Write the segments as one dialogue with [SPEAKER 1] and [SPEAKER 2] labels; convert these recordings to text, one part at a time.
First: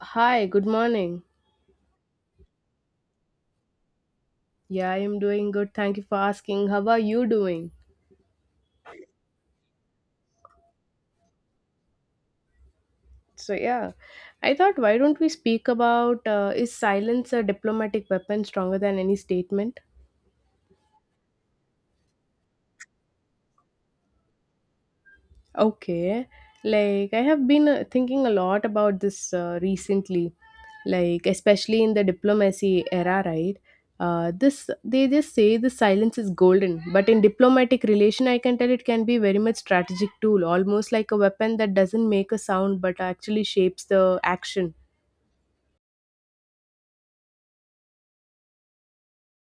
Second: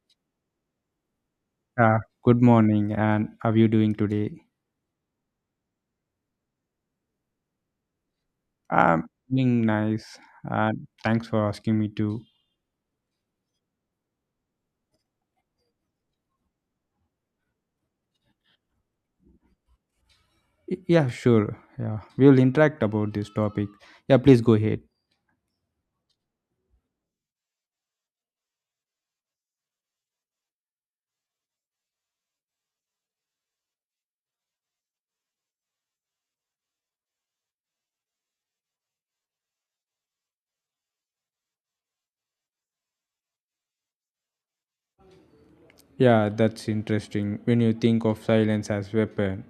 [SPEAKER 1] Hi, good morning.
[SPEAKER 2] Yeah, good morning, and how are you doing today?
[SPEAKER 1] Yeah, I am doing good. Thank you for asking. How are you doing?
[SPEAKER 2] I'm doing nice, and thanks for asking me to.
[SPEAKER 1] So, yeah, I thought why don't we speak about is silence a diplomatic weapon stronger than any statement?
[SPEAKER 2] Yeah, sure. Yeah, we will interact about this topic. Yeah, please go ahead.
[SPEAKER 1] Okay. Like, I have been thinking a lot about this recently, like, especially in the diplomacy era, right? This they just say the silence is golden, but in diplomatic relation, I can tell it can be very much strategic tool, almost like a weapon that doesn't make a sound but actually shapes the action.
[SPEAKER 2] Yeah, that's interesting. When you think of silence as weapon,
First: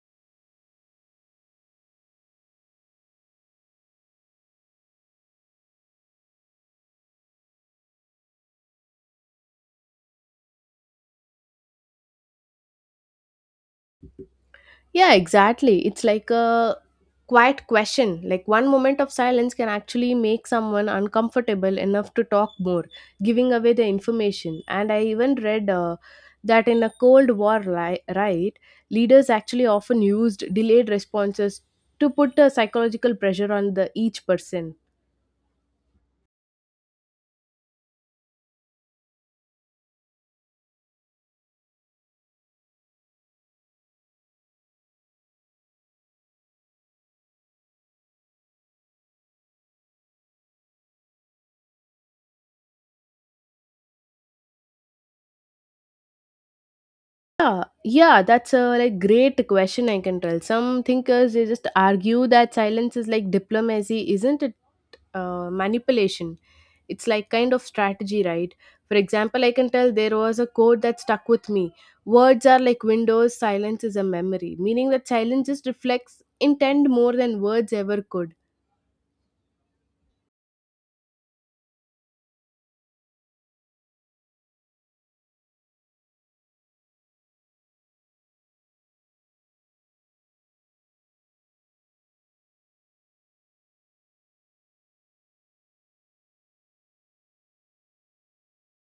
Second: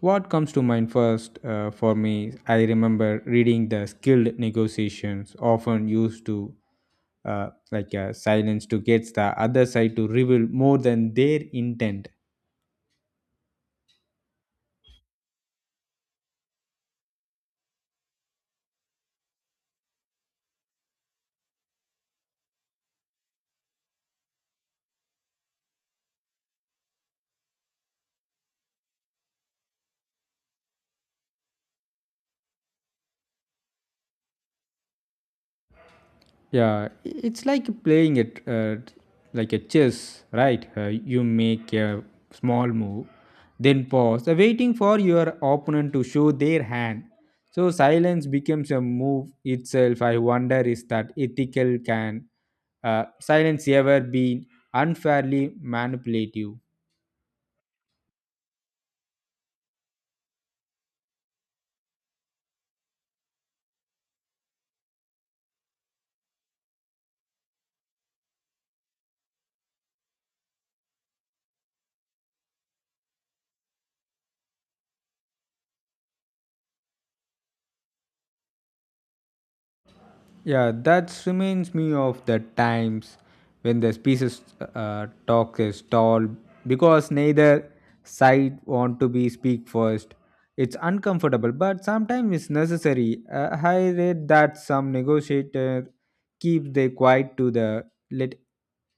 [SPEAKER 2] what comes to mind first for me? I remember reading the skilled negotiations often used to silence to get the other side to reveal more than their intent.
[SPEAKER 1] Yeah, exactly. It's like a quiet question. Like one moment of silence can actually make someone uncomfortable enough to talk more, giving away the information. And I even read that in a right, leaders actually often used delayed responses to put a psychological pressure on the each person.
[SPEAKER 2] Yeah, it's like playing it like a chess, right? You make a small move, then pause, waiting for your opponent to show their hand. So silence becomes a move itself. I wonder, is that ethical? Can uh, silence ever be unfairly manipulative?
[SPEAKER 1] Yeah, yeah, that's a like great question. I can tell some thinkers they just argue that silence is like diplomacy, isn't it? Manipulation. It's like kind of strategy, right? For example, I can tell there was a quote that stuck with me. Words are like windows. Silence is a memory, meaning that silence just reflects intent more than words ever could.
[SPEAKER 2] Yeah, that reminds me of the times when the species talk is tall because neither side want to be speak first. It's uncomfortable, but sometimes it's necessary. I read that some negotiator keep their quiet to the let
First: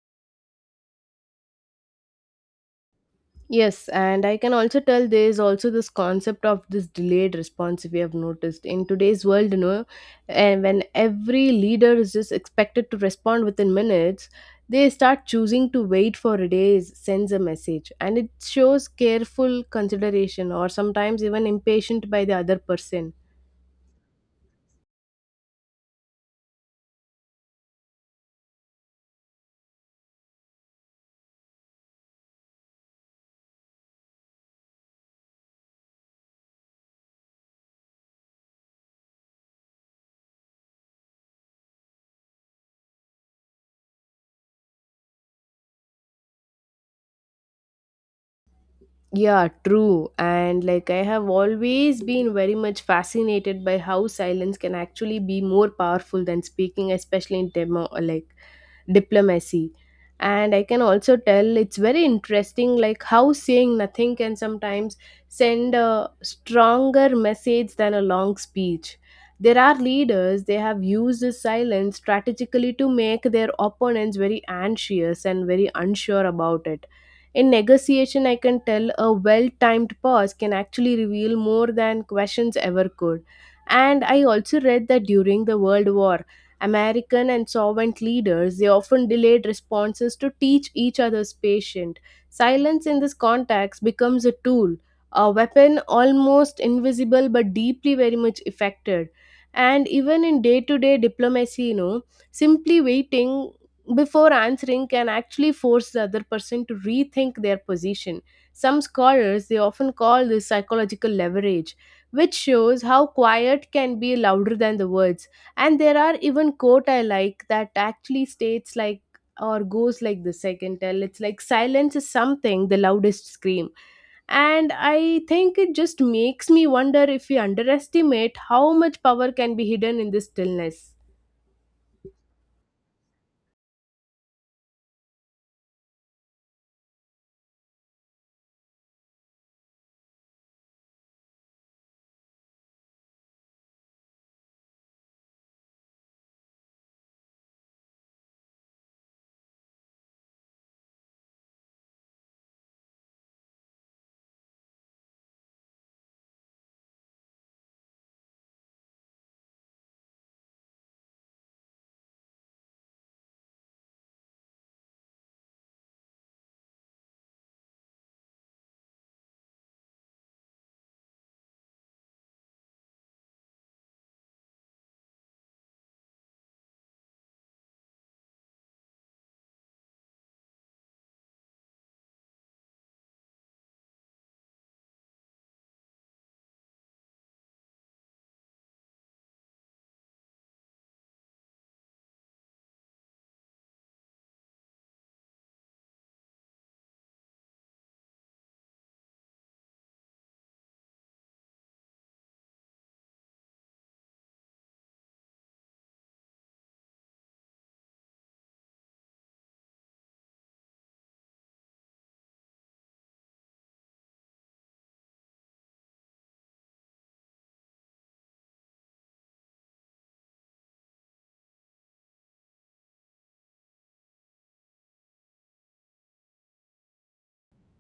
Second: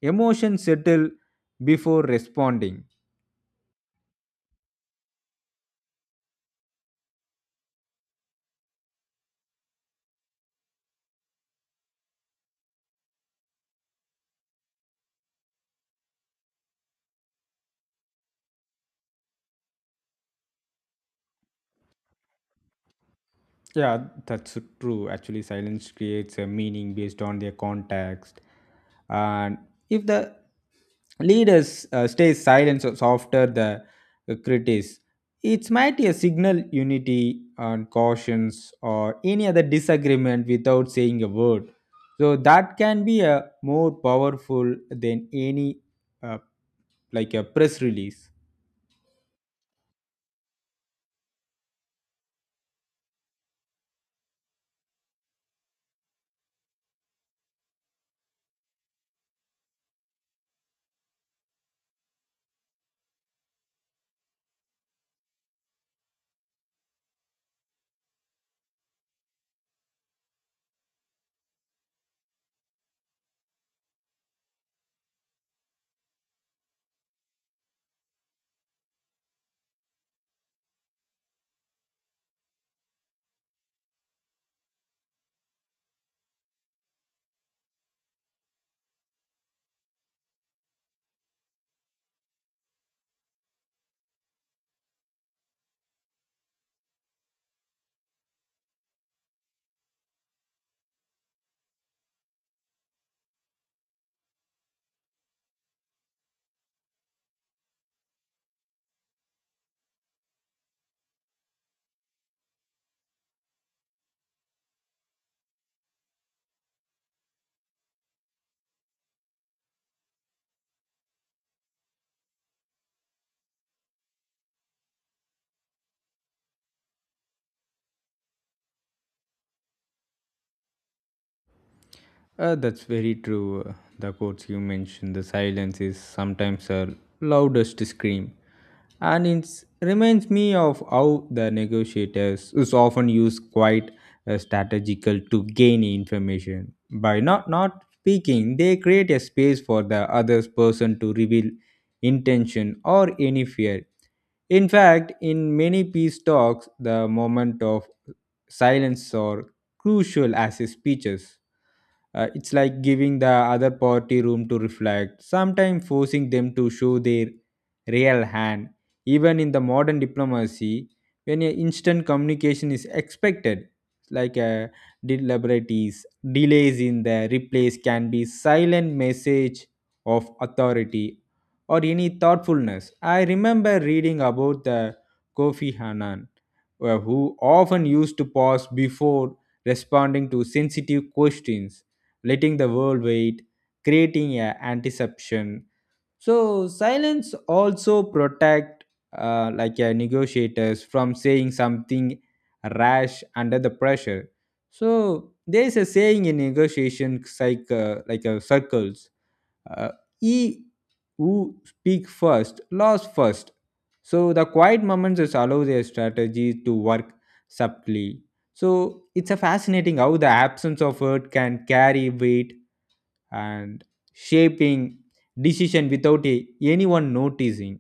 [SPEAKER 2] emotion settle before responding.
[SPEAKER 1] Yes, and I can also tell there is also this concept of this delayed response we have noticed in today's world, you know, and when every leader is just expected to respond within minutes, they start choosing to wait for days, sends a message, and it shows careful consideration or sometimes even impatient by the other person.
[SPEAKER 2] Yeah, that's true. Actually, silence creates a meaning based on their context. And if the leaders stay silent so after the critics, it might be a signal unity and cautions or any other disagreement without saying a word. So that can be a more powerful than any uh, like a press release.
[SPEAKER 1] Yeah, true. And like I have always been very much fascinated by how silence can actually be more powerful than speaking, especially in demo alike diplomacy, and I can also tell it's very interesting like how saying nothing can sometimes send a stronger message than a long speech. There are leaders they have used this silence strategically to make their opponents very anxious and very unsure about it. In negotiation I can tell a well timed pause can actually reveal more than questions ever could. And I also read that during the world war American and Soviet leaders, they often delayed responses to teach each other's patient. Silence in this context becomes a tool, a weapon almost invisible but deeply very much affected. And even in day to day diplomacy, you know, simply waiting before answering can actually force the other person to rethink their position. Some scholars they often call this psychological leverage, which shows how quiet can be louder than the words. And there are even quote I like that actually states like or goes like this, I can tell it's like silence is something the loudest scream. And I think it just makes me wonder if we underestimate how much power can be hidden in this stillness.
[SPEAKER 2] That's very true. The quotes you mentioned, the silence is sometimes a loudest scream. And it reminds me of how the negotiators is often use quite strategical to gain information. By not speaking, they create a space for the other person to reveal intention or any fear. In fact, in many peace talks, the moment of silence are crucial as speeches. It's like giving the other party room to reflect, sometimes forcing them to show their real hand. Even in the modern diplomacy, when a instant communication is expected, like a deliberate delays in the replies can be silent message of authority or any thoughtfulness. I remember reading about the Kofi Annan, who often used to pause before responding to sensitive questions, letting the world wait, creating a anticipation. So silence also protect like a negotiators from saying something rash under the pressure. So there is a saying in negotiation psych, circles. Uh, he who speak first, lost first. So the quiet moments just allow their strategies to work subtly. So it's a fascinating how the absence of word can carry weight and shaping decision without a, anyone noticing.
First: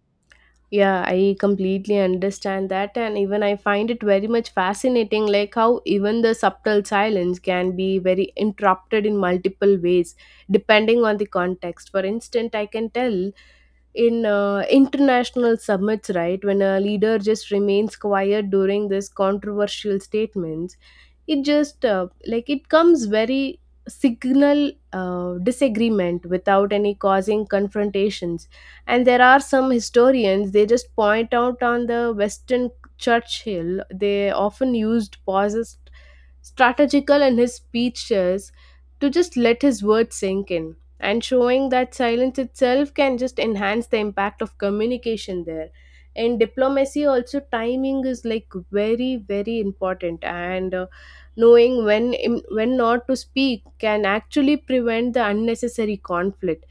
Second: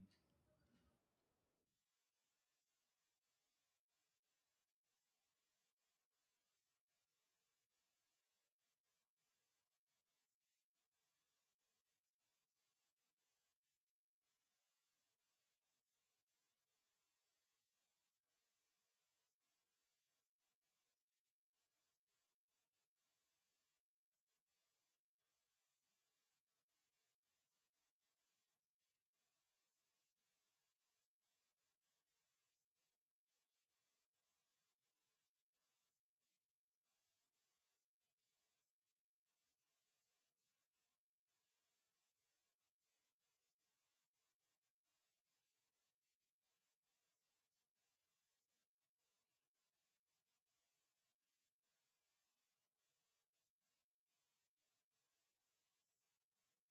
[SPEAKER 1] Yeah, I completely understand that, and even I find it very much fascinating, like how even the subtle silence can be very interrupted in multiple ways, depending on the context. For instance, I can tell in international summits, right, when a leader just remains quiet during this controversial statements, it just like it comes very signal disagreement without any causing confrontations. And there are some historians they just point out on the western Churchill they often used pauses strategical in his speeches to just let his words sink in and showing that silence itself can just enhance the impact of communication there. In diplomacy also timing is like very very important, and knowing when not to speak can actually prevent the unnecessary conflict.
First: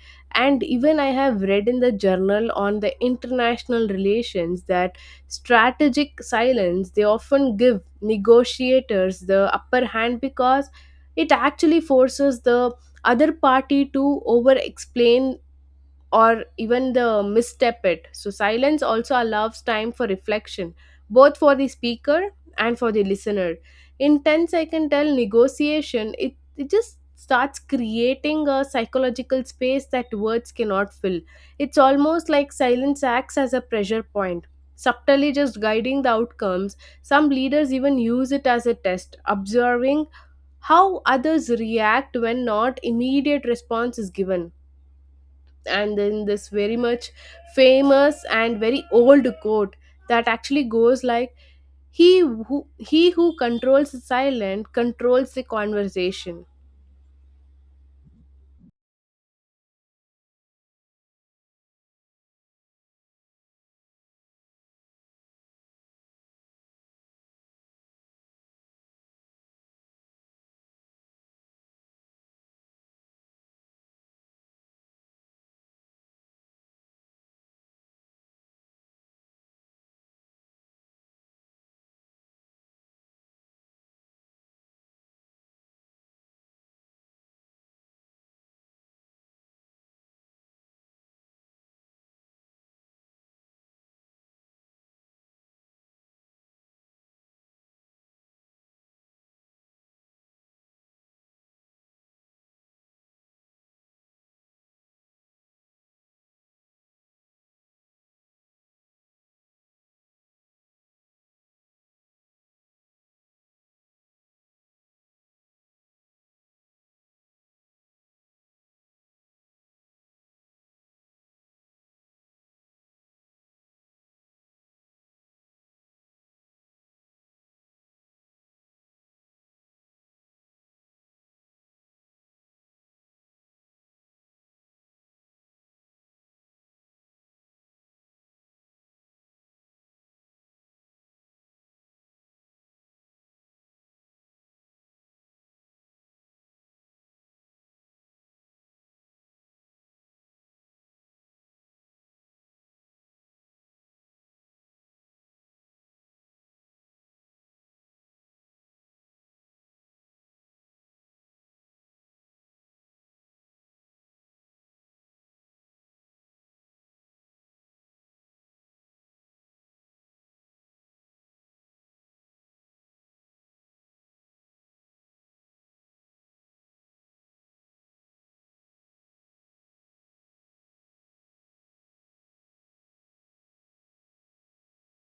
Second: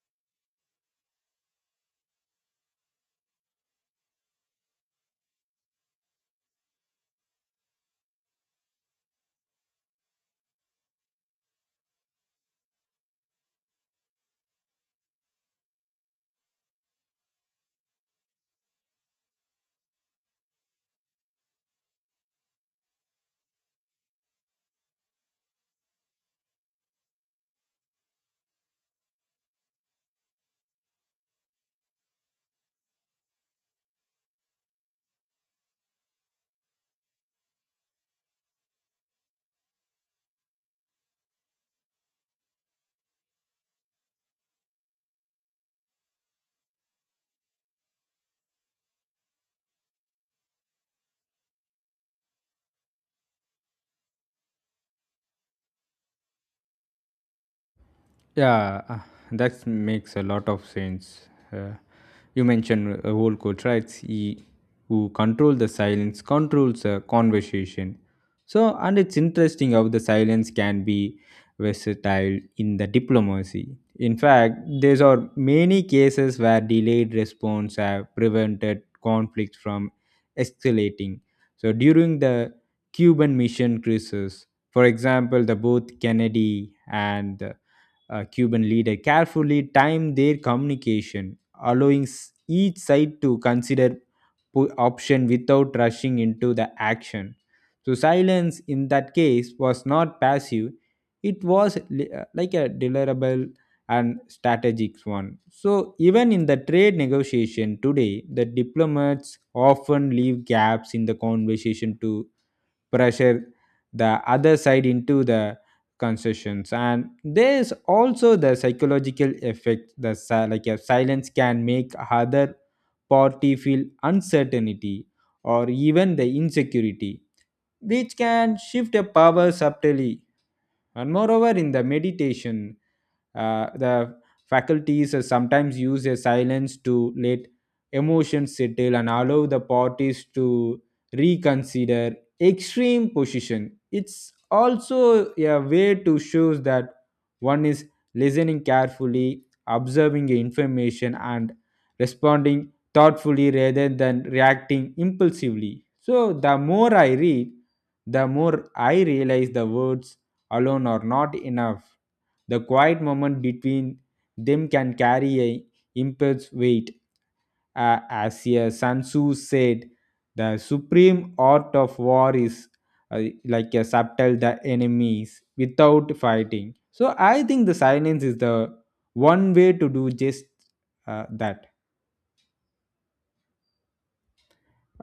[SPEAKER 1] And even I have read in the journal on the international relations that strategic silence they often give negotiators the upper hand because it actually forces the other party to over explain or even the misstep it. So silence also allows time for reflection, both for the speaker and for the listener. In tense, I can tell negotiation, it just starts creating a psychological space that words cannot fill. It's almost like silence acts as a pressure point. Subtly just guiding the outcomes, some leaders even use it as a test, observing how others react when not immediate response is given. And then this very much famous and very old quote that actually goes like he who controls the silent controls the conversation.
[SPEAKER 2] Yeah, that makes a lot of sense. Uh, you mentioned whole coach, right? He who control the silence controls the conversation. So, and it's interesting how the silence can be versatile in the diplomacy. In fact, there are many cases where delayed response have prevented conflicts from escalating. So, during the Cuban mission crisis, for example, the both Kennedy and the Cuban leader carefully timed their communication, allowing each side to consider option without rushing into the action. So silence in that case was not passive; it was like a deliverable and strategic one. So even in the trade negotiation today, the diplomats often leave gaps in the conversation to pressure the other side into the concessions. And there is also the psychological effect the like a silence can make other party feel uncertainty or even the insecurity, which can shift the power subtly. And moreover, in the meditation, the faculties are sometimes use a silence to let emotions settle and allow the parties to reconsider extreme position. It's also a way to show that one is listening carefully, observing information, and responding thoughtfully rather than reacting impulsively. So, the more I read, the more I realize the words alone are not enough. The quiet moment between them can carry a immense weight. As Sun Tzu said, the supreme art of war is like a subtle the enemies without fighting. So I think the silence is the one way to do just that.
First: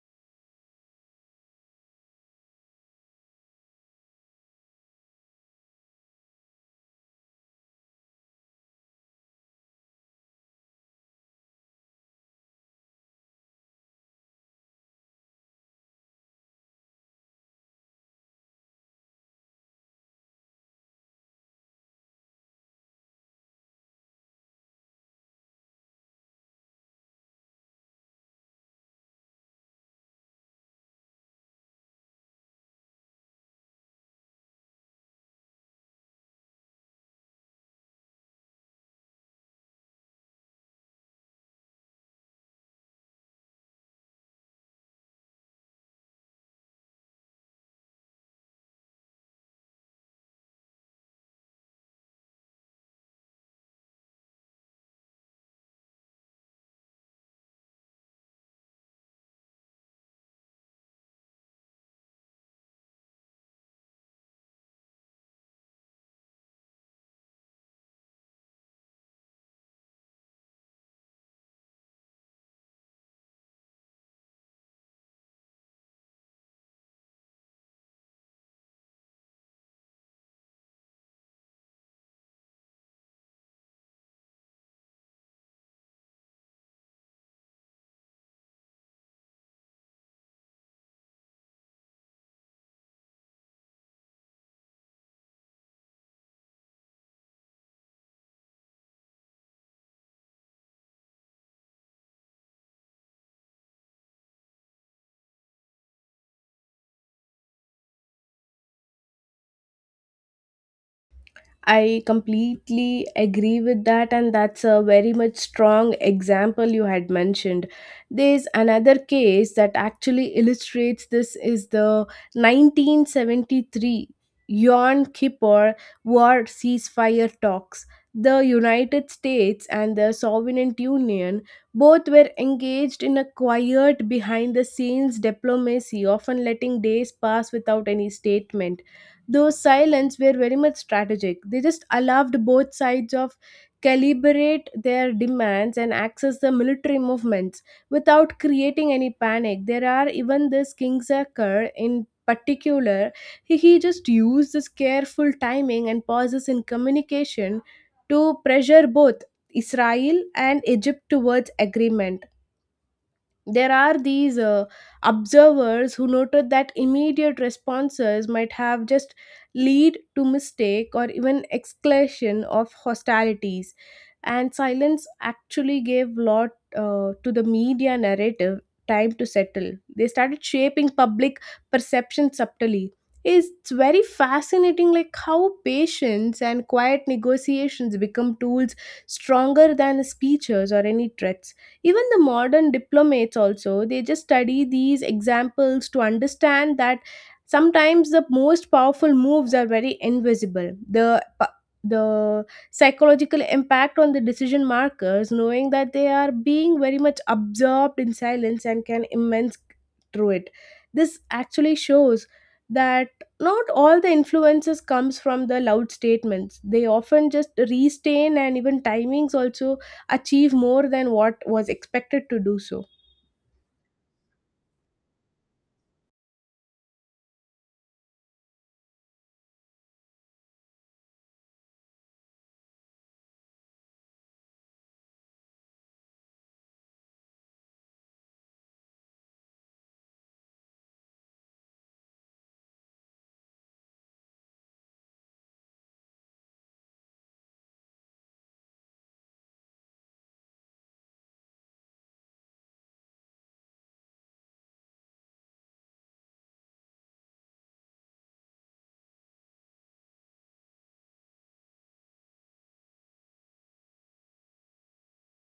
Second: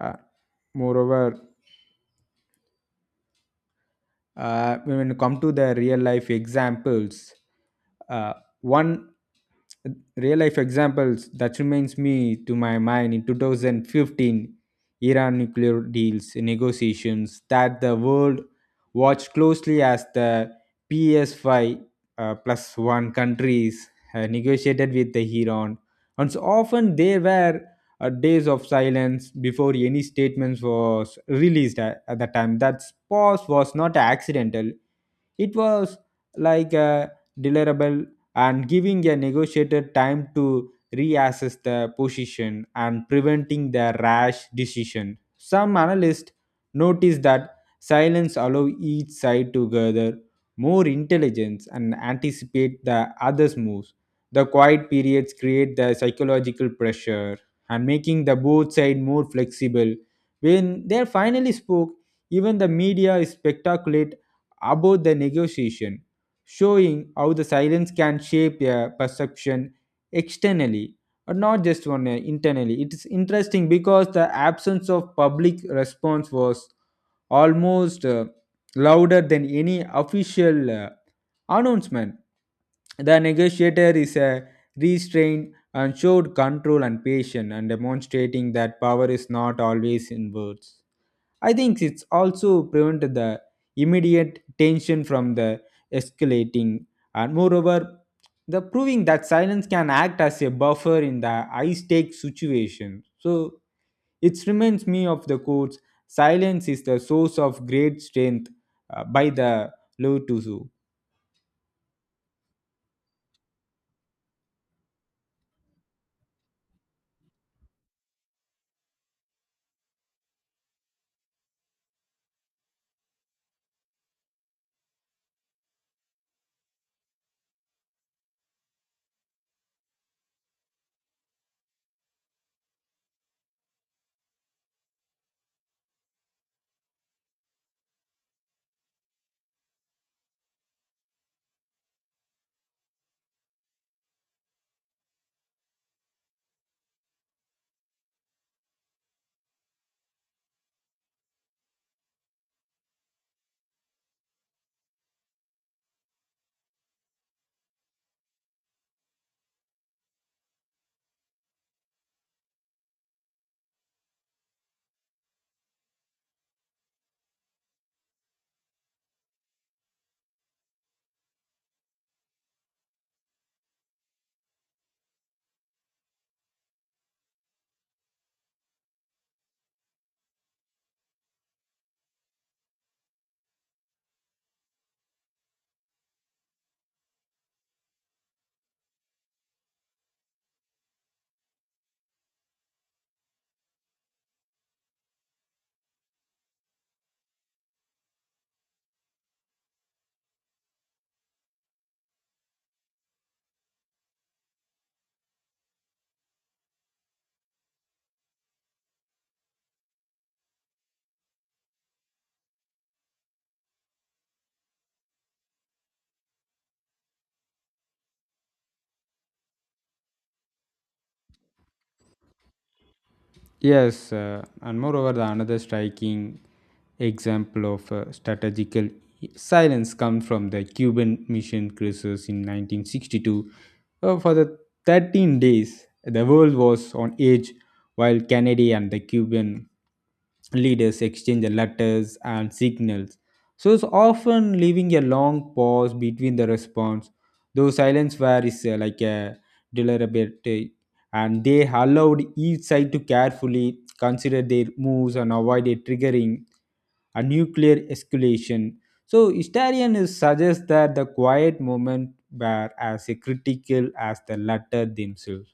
[SPEAKER 2] Uh, Moreover, when it come to the real life examples, uh, one real life examples that reminds me to my mind, in 2015 iran nuclear deals negotiations, that the world watched closely as the ps5 plus one countries negotiated with the iran. And so often they were days of silence before any statements was released at the time. That pause was not accidental. It was like a deliverable and giving a negotiator time to reassess the position and preventing the rash decision. Some analysts noticed that silence allow each side to gather more intelligence and anticipate the other's moves. The quiet periods create the psychological pressure and making the both side more flexible. When they finally spoke, even the media is spectaculate about the negotiation, showing how the silence can shape a perception externally, but not just one internally. It is interesting because the absence of public response was almost louder than any official. Announcement. The negotiator is a restrained and showed control and patience and demonstrating that power is not always in words. I think it's also prevented the immediate tension from the escalating and moreover the proving that silence can act as a buffer in the high stakes situation. So it reminds me of the quotes silence is the source of great strength by the Lao Tzu.
[SPEAKER 1] I completely agree with that, and that's a very much strong example you had mentioned. There's another case that actually illustrates this is the 1973 Yom Kippur war ceasefire talks. The United States and the Soviet Union both were engaged in a quiet behind the scenes diplomacy, often letting days pass without any statement. Those silence were very much strategic. They just allowed both sides of calibrate their demands and access the military movements without creating any panic. There are even this Kingsaker in particular. He just used this careful timing and pauses in communication to pressure both Israel and Egypt towards agreement. There are these observers who noted that immediate responses might have just lead to mistake or even escalation of hostilities. And silence actually gave lot to the media narrative time to settle. They started shaping public perception subtly. It's very fascinating like how patience and quiet negotiations become tools stronger than speeches or any threats. Even the modern diplomats also they just study these examples to understand that sometimes the most powerful moves are very invisible. The the psychological impact on the decision markers knowing that they are being very much absorbed in silence and can immense through it, this actually shows that not all the influences comes from the loud statements. They often just restain and even timings also achieve more than what was expected to do so.
[SPEAKER 2] Yes, and moreover, the another striking example of strategical silence comes from the Cuban mission crisis in 1962. For the 13 days, the world was on edge while Kennedy and the Cuban leaders exchange the letters and signals. So it's often leaving a long pause between the response. Though silence where is like a deliberate, and they allowed each side to carefully consider their moves and avoid a triggering a nuclear escalation. So historians suggest that the quiet moment were as critical as the latter themselves,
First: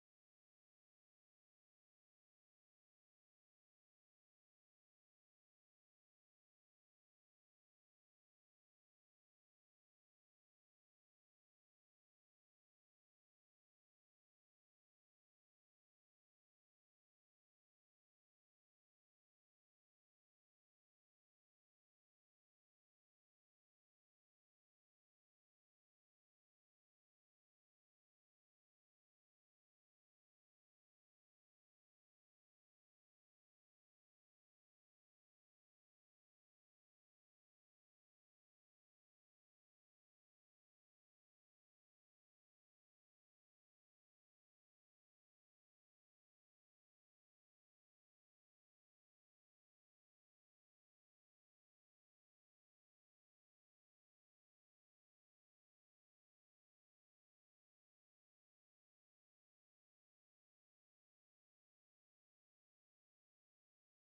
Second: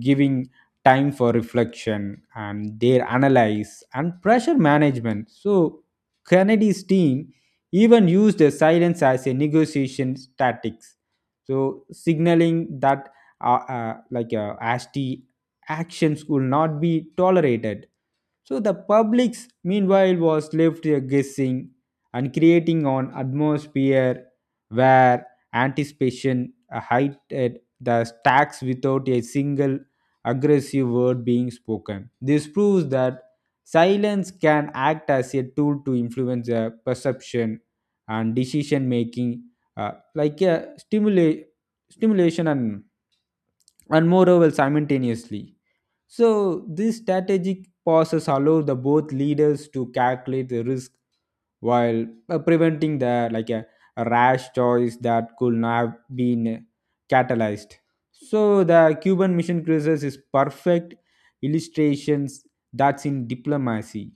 [SPEAKER 2] giving time for reflection and their analyze and pressure management. So Kennedy's team even used the silence as a negotiation tactics. So signaling that ASTI actions will not be tolerated, so the public's meanwhile was left guessing and creating an atmosphere where anticipation heightened the stacks without a single aggressive word being spoken. This proves that silence can act as a tool to influence perception and decision making, like a stimulation and moreover simultaneously. So, these strategic pauses allow the both leaders to calculate the risk while preventing the a rash choice that could not have been catalyzed. So, the Cuban mission crisis is perfect illustrations that's in diplomacy.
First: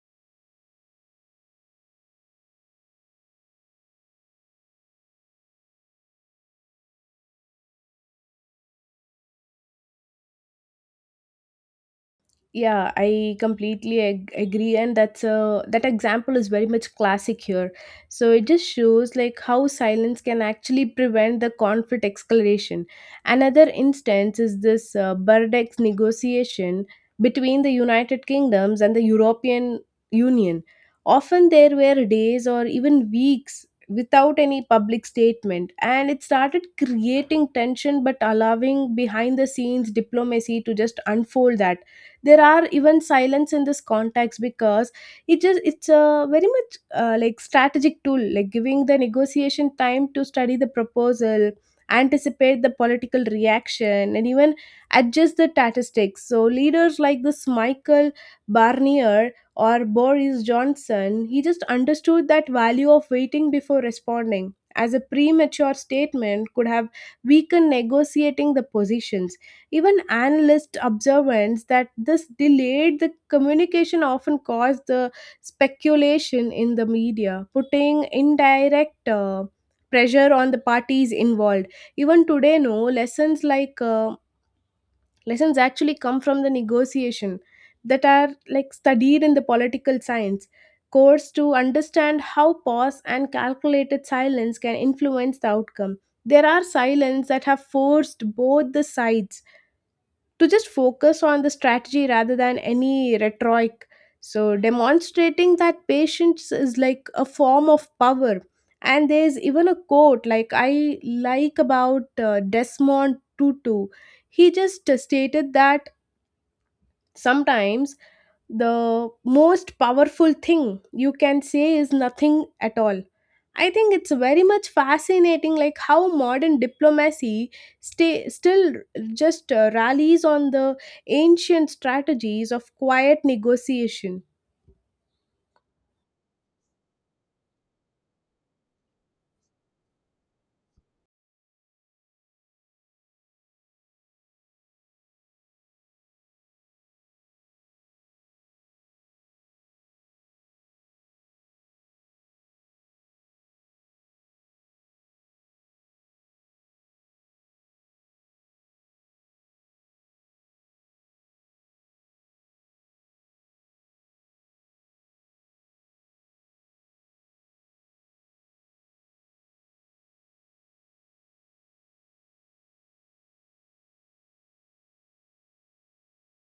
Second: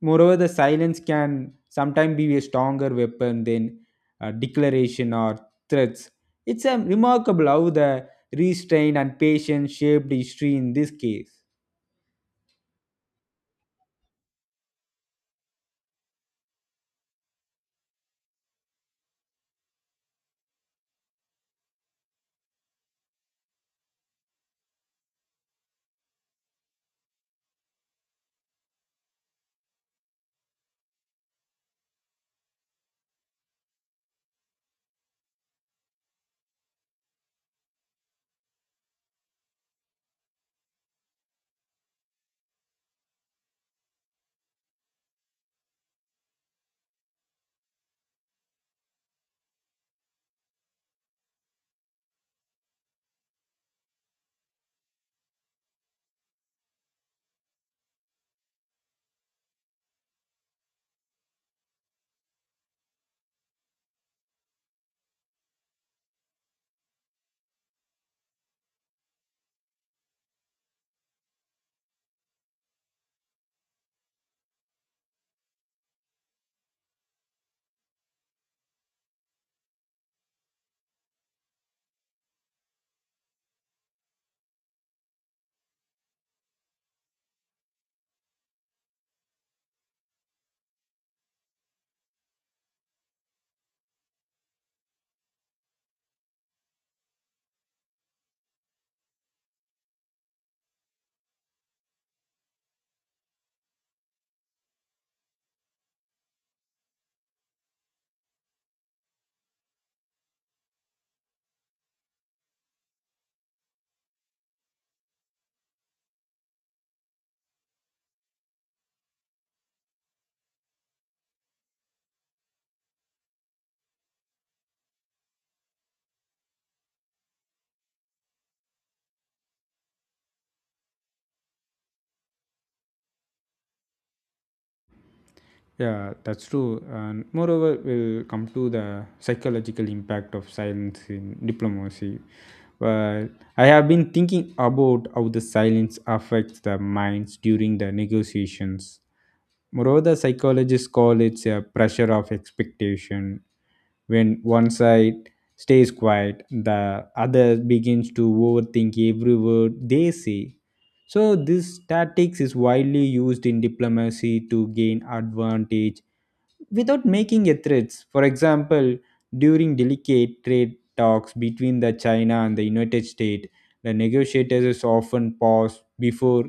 [SPEAKER 2] Moreover, the silence can sometimes be a stronger weapon than a declaration or threats. It's remarkable how the restraint and patience shaped history in this case.
[SPEAKER 1] Yeah, I completely agree, and that's a that example is very much classic here. So it just shows like how silence can actually prevent the conflict escalation. Another instance is this burdex negotiation between the United Kingdoms and the European Union. Often there were days or even weeks without any public statement and it started creating tension but allowing behind the scenes diplomacy to just unfold that. There are even silence in this context because it's a very much like strategic tool like giving the negotiation time to study the proposal, anticipate the political reaction and even adjust the statistics. So leaders like this Michael Barnier or Boris Johnson he just understood that value of waiting before responding as a premature statement could have weakened negotiating the positions. Even analysts observance that this delayed the communication often caused the speculation in the media, putting indirect pressure on the parties involved. Even today, no lessons like lessons actually come from the negotiation that are like studied in the political science course to understand how pause and calculated silence can influence the outcome. There are silence that have forced both the sides to just focus on the strategy rather than any rhetoric. So, demonstrating that patience is like a form of power. And there's even a quote like I like about Desmond Tutu. He just stated that sometimes the most powerful thing you can say is nothing at all. I think it's very much fascinating, like how modern diplomacy still just rallies on the ancient strategies of quiet negotiation.
[SPEAKER 2] Yeah, that's true. And moreover, we'll come to the psychological impact of silence in diplomacy. Well, I have been thinking about how the silence affects the minds during the negotiations. Moreover, psychologists call it a pressure of expectation. When one side stays quiet, the other begins to overthink every word they say. So, this tactics is widely used in diplomacy to gain advantage without making a threats. For example, during delicate trade talks between the China and the United States, the negotiators often pause before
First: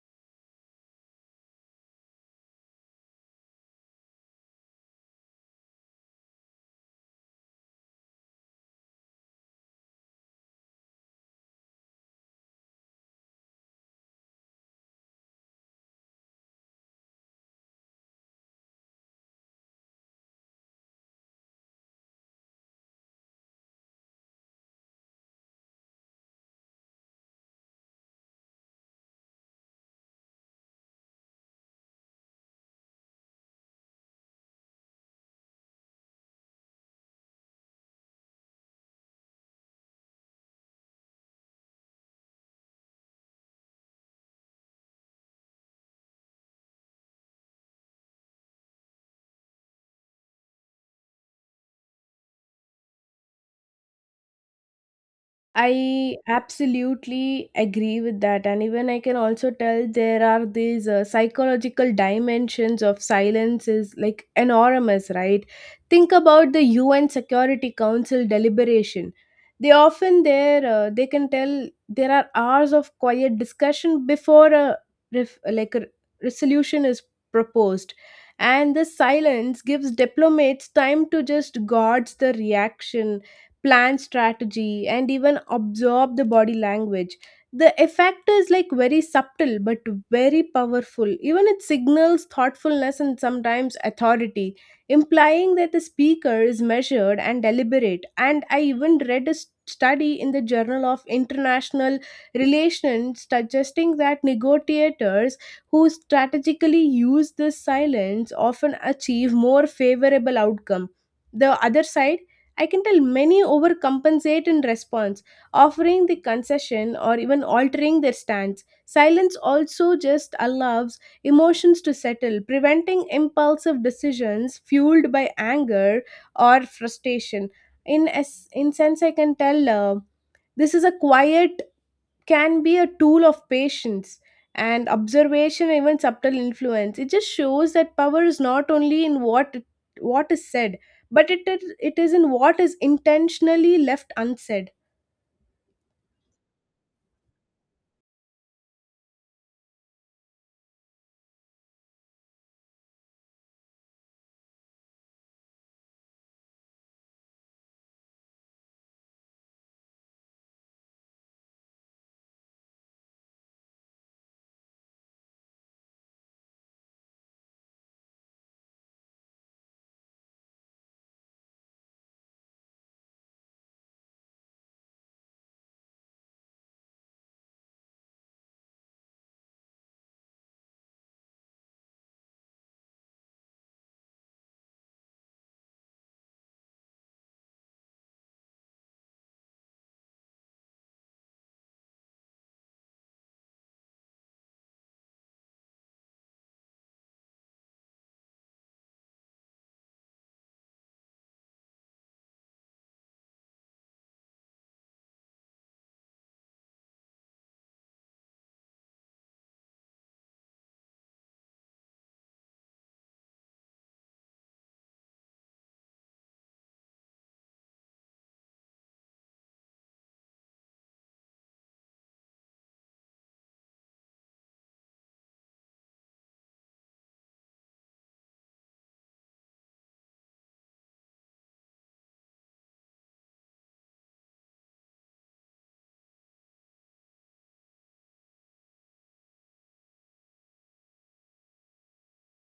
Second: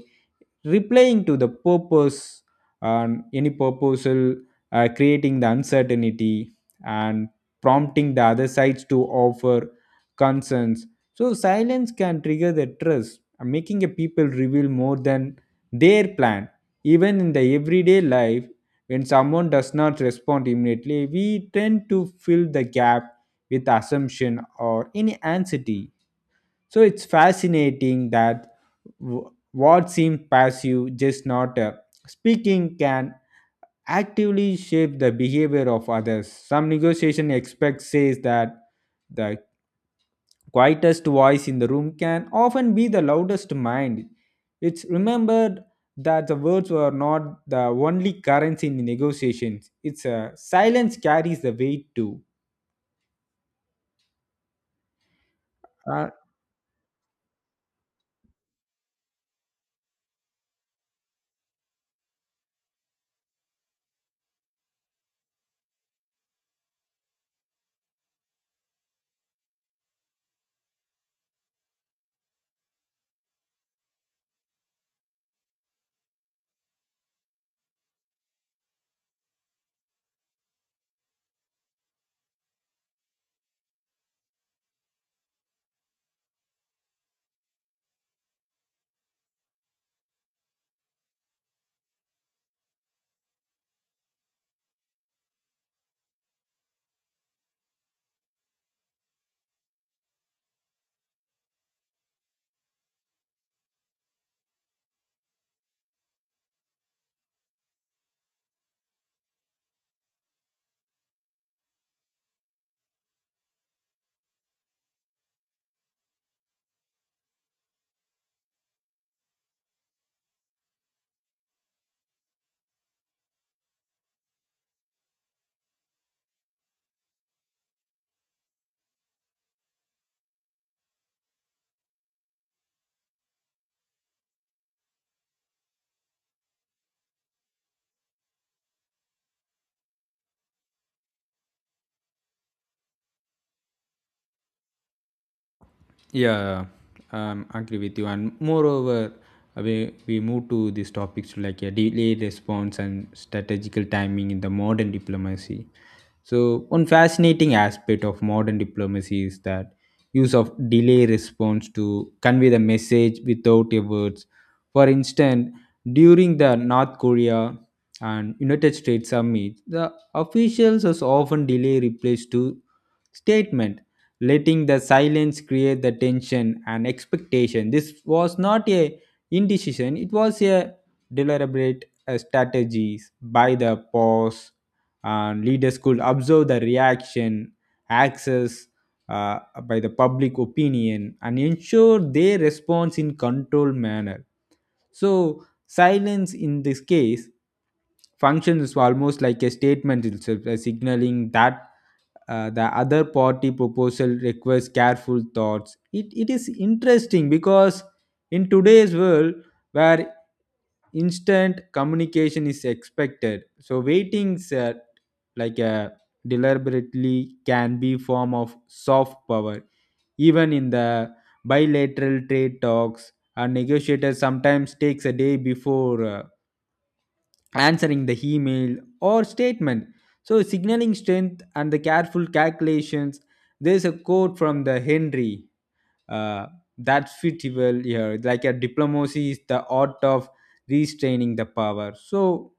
[SPEAKER 2] replying to the purpose and any proposal, creating the uncertainty and prompting the other sides to offer concerns. So silence can trigger the trust, making a people reveal more than their plan. Even in the everyday life, when someone does not respond immediately, we tend to fill the gap with assumption or any anxiety. So it's fascinating that what seems passive, just not speaking, can actively shape the behavior of others. Some negotiation expect says that the quietest voice in the room can often be the loudest mind. It's remembered that the words were not the only currency in negotiations. It's a silence carries the weight too. Uh,
[SPEAKER 1] I absolutely agree with that. And even I can also tell there are these psychological dimensions of silence is like enormous, right? Think about the UN Security Council deliberation. They often there, they can tell there are hours of quiet discussion before a like a resolution is proposed. And the silence gives diplomats time to just gauge the reaction plan strategy, and even absorb the body language. The effect is like very subtle but very powerful. Even it signals thoughtfulness and sometimes authority, implying that the speaker is measured and deliberate. And I even read a study in the Journal of International Relations suggesting that negotiators who strategically use this silence often achieve more favorable outcome. The other side I can tell many overcompensate in response, offering the concession or even altering their stance. Silence also just allows emotions to settle, preventing impulsive decisions fueled by anger or frustration. In sense, I can tell this is a quiet can be a tool of patience and observation even subtle influence. It just shows that power is not only in what is said but it is in what is intentionally left unsaid.
[SPEAKER 2] Yeah, yeah. Agree with you. And moreover, we move to these topics like a delayed response and strategical timing in the modern diplomacy. So, one fascinating aspect of modern diplomacy is that use of delay response to convey the message without a words. For instance, during the North Korea and United States summit, the officials has often delay replies to statement, letting the silence create the tension and expectation. This was not a indecision; it was a deliberate strategies by the pause. And leaders could observe the reaction, access by the public opinion, and ensure their response in controlled manner. So silence in this case function is almost like a statement itself, a signaling that the other party proposal requires careful thoughts. It is interesting because in today's world where instant communication is expected, so waiting is like a deliberately can be form of soft power, even in the bilateral trade talks, a negotiator sometimes takes a day before answering the email or statement. So, signaling strength and the careful calculations. There's a quote from the Henry uh, that fit well here. Like a diplomacy is the art of restraining the power. So,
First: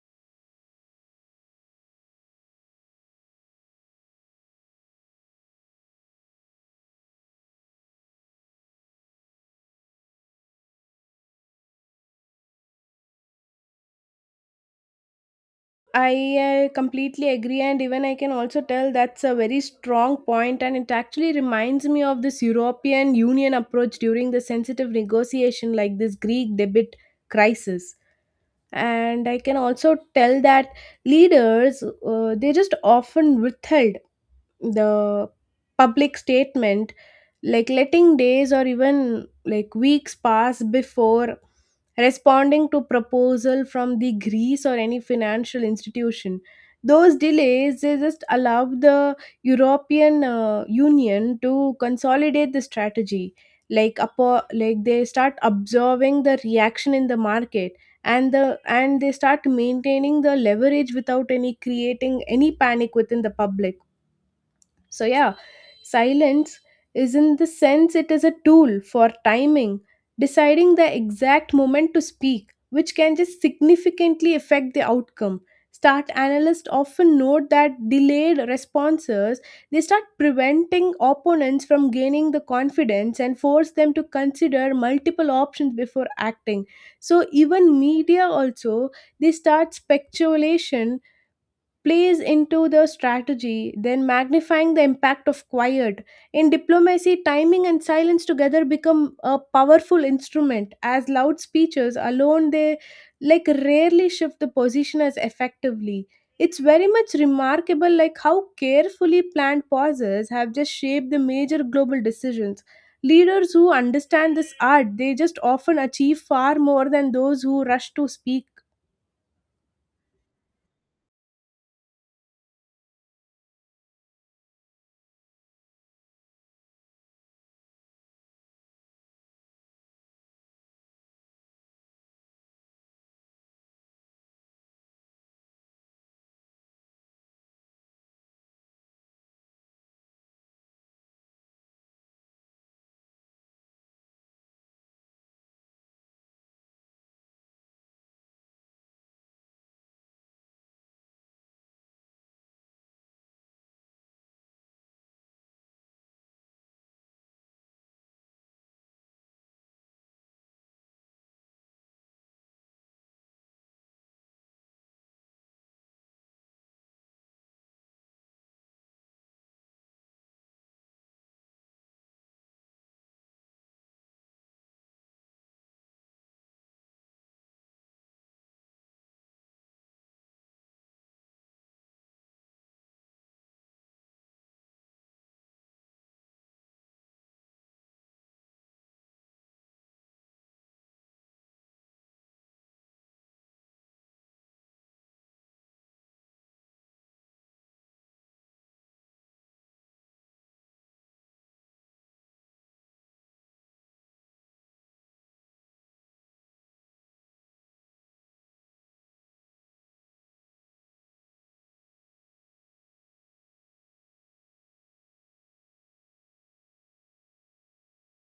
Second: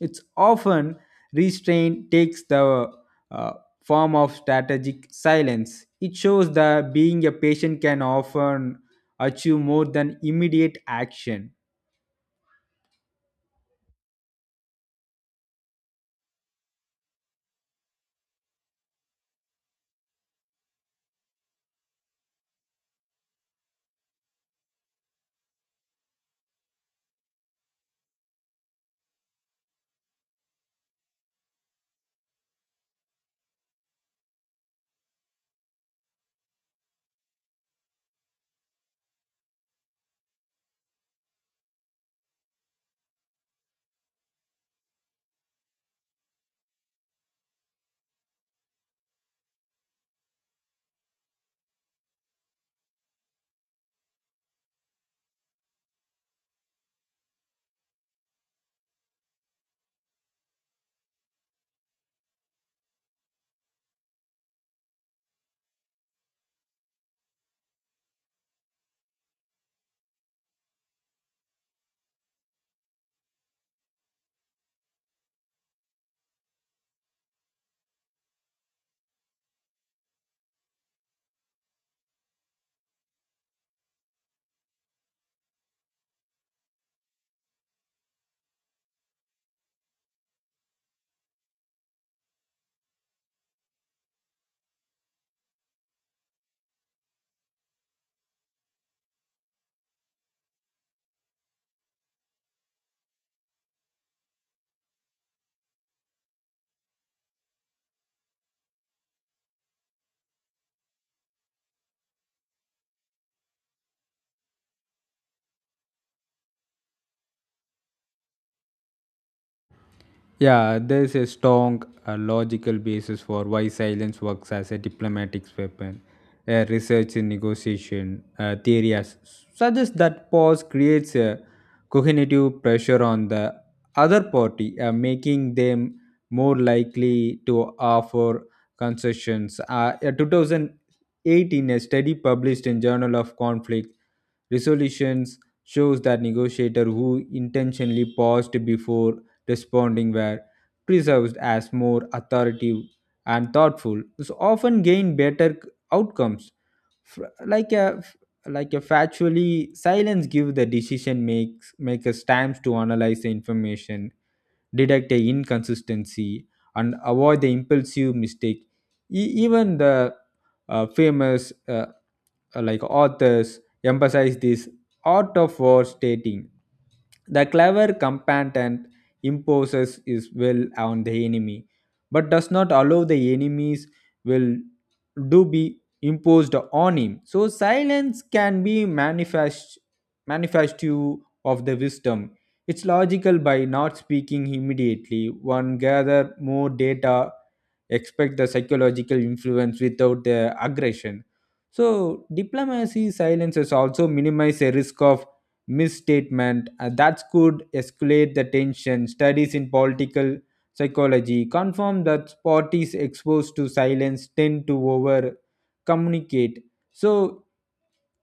[SPEAKER 2] it's often restraint takes the uh, form of strategic silence. It shows that being a patient can often achieve more than immediate action.
[SPEAKER 1] I completely agree, and even I can also tell that's a very strong point, and it actually reminds me of this European Union approach during the sensitive negotiation, like this Greek debit crisis. And I can also tell that leaders they just often withheld the public statement, like letting days or even like weeks pass before responding to proposal from the Greece or any financial institution. Those delays, they just allow the European Union to consolidate the strategy, like like they start observing the reaction in the market, and they start maintaining the leverage without any creating any panic within the public. So, yeah, silence is, in the sense it is a tool for timing, deciding the exact moment to speak, which can just significantly affect the outcome. Start analysts often note that delayed responses, they start preventing opponents from gaining the confidence and force them to consider multiple options before acting. So even media also, they start speculation plays into the strategy, then magnifying the impact of quiet. In diplomacy, timing and silence together become a powerful instrument, as loud speeches alone they like rarely shift the position as effectively. It's very much remarkable like how carefully planned pauses have just shaped the major global decisions. Leaders who understand this art, they just often achieve far more than those who rush to speak.
[SPEAKER 2] Yeah, there's a strong logical basis for why silence works as a diplomatic weapon. Research in negotiation theory suggests that pause creates a cognitive pressure on the other party, making them more likely to offer concessions. A 2018 a study published in Journal of Conflict Resolutions shows that negotiator who intentionally paused before responding were preserved as more authoritative and thoughtful, so often gain better outcomes. F- Like a like a factually silence give the decision makes makers times to analyze the information, detect a inconsistency, and avoid the impulsive mistake. Even the famous like authors emphasize this art of war, stating the clever combatant imposes his will on the enemy, but does not allow the enemy's will to be imposed on him. So silence can be manifestive of the wisdom. It's logical by not speaking immediately. One gather more data, expect the psychological influence without the aggression. So diplomacy silences also minimize the risk of misstatement that could escalate the tension. Studies in political psychology confirm that parties exposed to silence tend to over communicate. So,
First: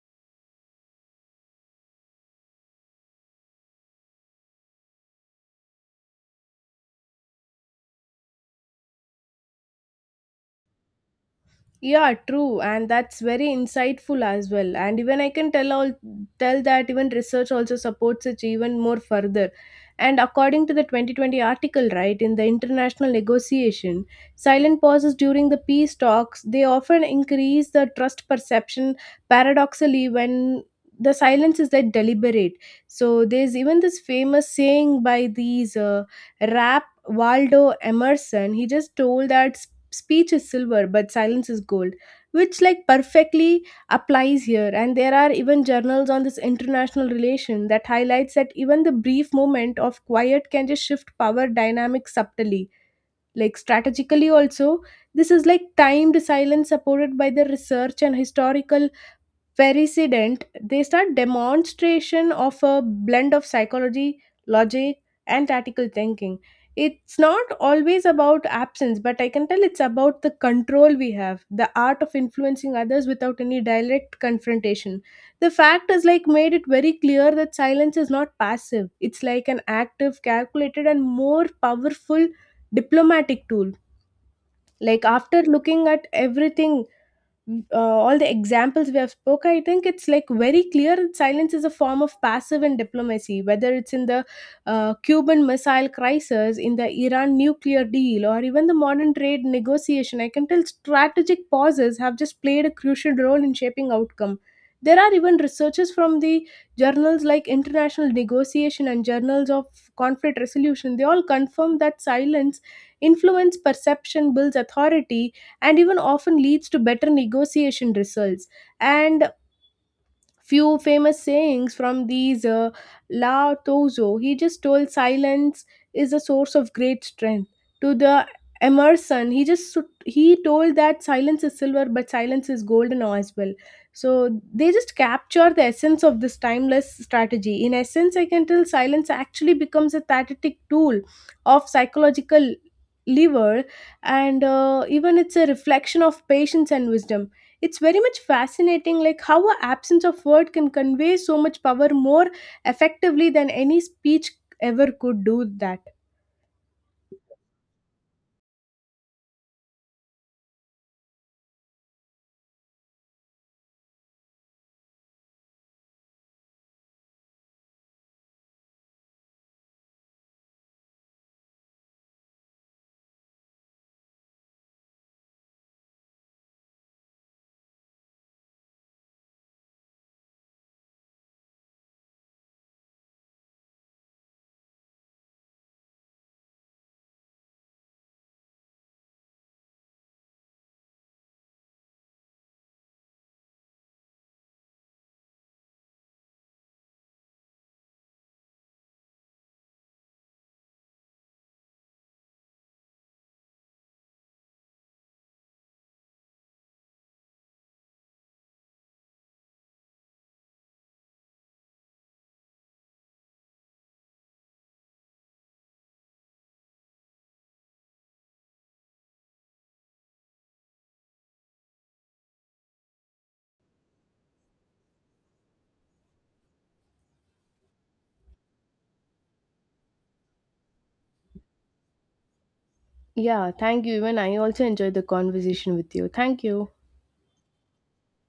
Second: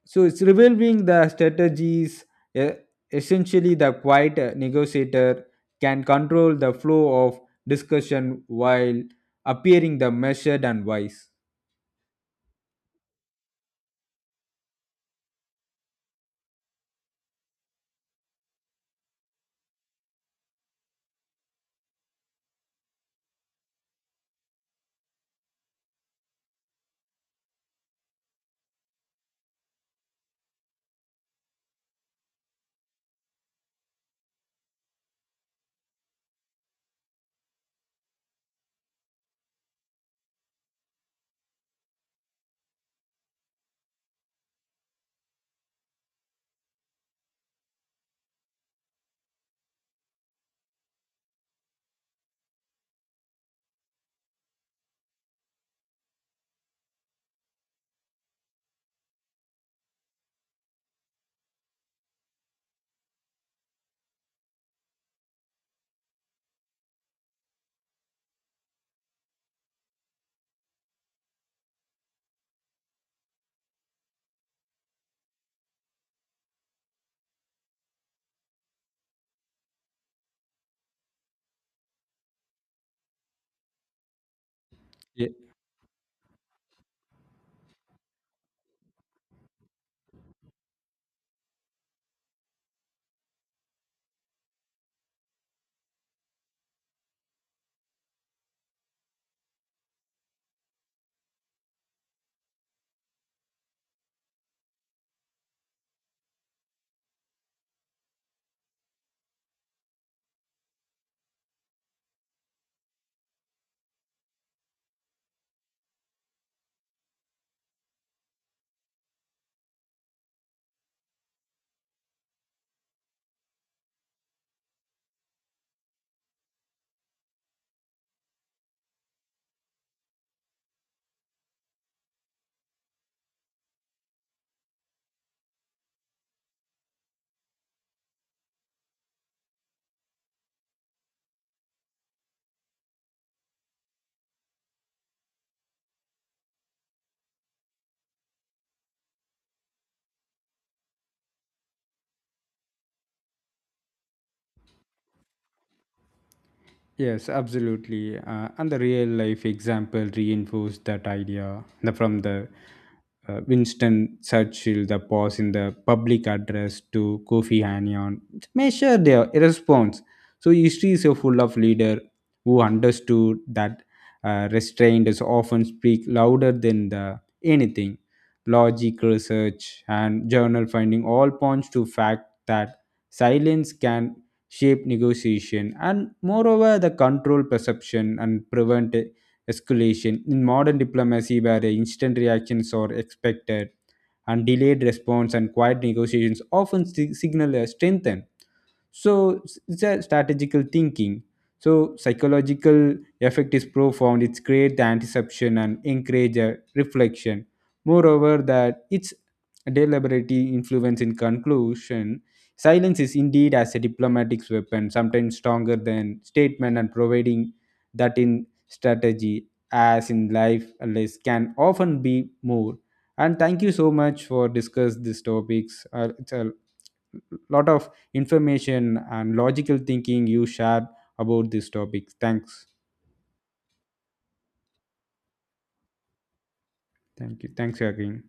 [SPEAKER 2] so it's revealing the strategies. uh, Essentially, the quiet negotiator can control the flow of discussion while appearing the measured and wise.
[SPEAKER 1] Yeah, true, and that's very insightful as well. And even I can tell all tell that even research also supports it even more further. And according to the 2020 article, right, in the international negotiation, silent pauses during the peace talks they often increase the trust perception. Paradoxically, when the silence is that deliberate, so there's even this famous saying by these rap Waldo Emerson. He just told that speech is silver but silence is gold, which like perfectly applies here. And there are even journals on this international relation that highlights that even the brief moment of quiet can just shift power dynamics subtly, like strategically also. This is like timed silence supported by the research and historical Vericident, they start demonstration of a blend of psychology, logic, and tactical thinking. It's not always about absence, but I can tell it's about the control we have, the art of influencing others without any direct confrontation. The fact is like made it very clear that silence is not passive. It's like an active, calculated, and more powerful diplomatic tool. Like after looking at everything, all the examples we have spoke, I think it's like very clear. Silence is a form of passive and diplomacy, whether it's in the Cuban missile crisis, in the Iran nuclear deal, or even the modern trade negotiation, I can tell strategic pauses have just played a crucial role in shaping outcome. There are even researchers from the journals like International Negotiation and Journals of Conflict Resolution. They all confirm that silence influence perception, builds authority, and even often leads to better negotiation results. And few famous sayings from these Lao Tozo. He just told silence is a source of great strength. To the Emerson, he just he told that silence is silver, but silence is golden as well. So they just capture the essence of this timeless strategy. In essence, I can tell silence actually becomes a tactic tool of psychological lever, and even it's a reflection of patience and wisdom. It's very much fascinating like how a absence of word can convey so much power more effectively than any speech ever could do that.
[SPEAKER 2] Yes, absolutely. And the real life example reinforced that idea. The, from the Winston Churchill, the pause in the public address to Kofi Annan, measure their response. So history is so full of leader who understood that restraint is often speak louder than the anything. Logic, research, and journal finding all points to fact that silence can shape negotiation, and moreover, the control perception and prevent escalation. In modern diplomacy, where the instant reactions are expected, and delayed response and quiet negotiations often signal a strengthen. So it's a strategical thinking. So psychological effect is profound. It's create the anticipation and encourage a reflection. Moreover, that its deliberate influence in conclusion silence is indeed as a diplomatic weapon, sometimes stronger than statement and providing that in strategy as in life less can often be more. And thank you so much for discuss these topics. It's a lot of information and logical thinking you shared about these topics. Thanks.
[SPEAKER 1] Yeah, thank you. Even I also enjoyed the conversation with you. Thank you.
[SPEAKER 2] Thank you. Thanks again.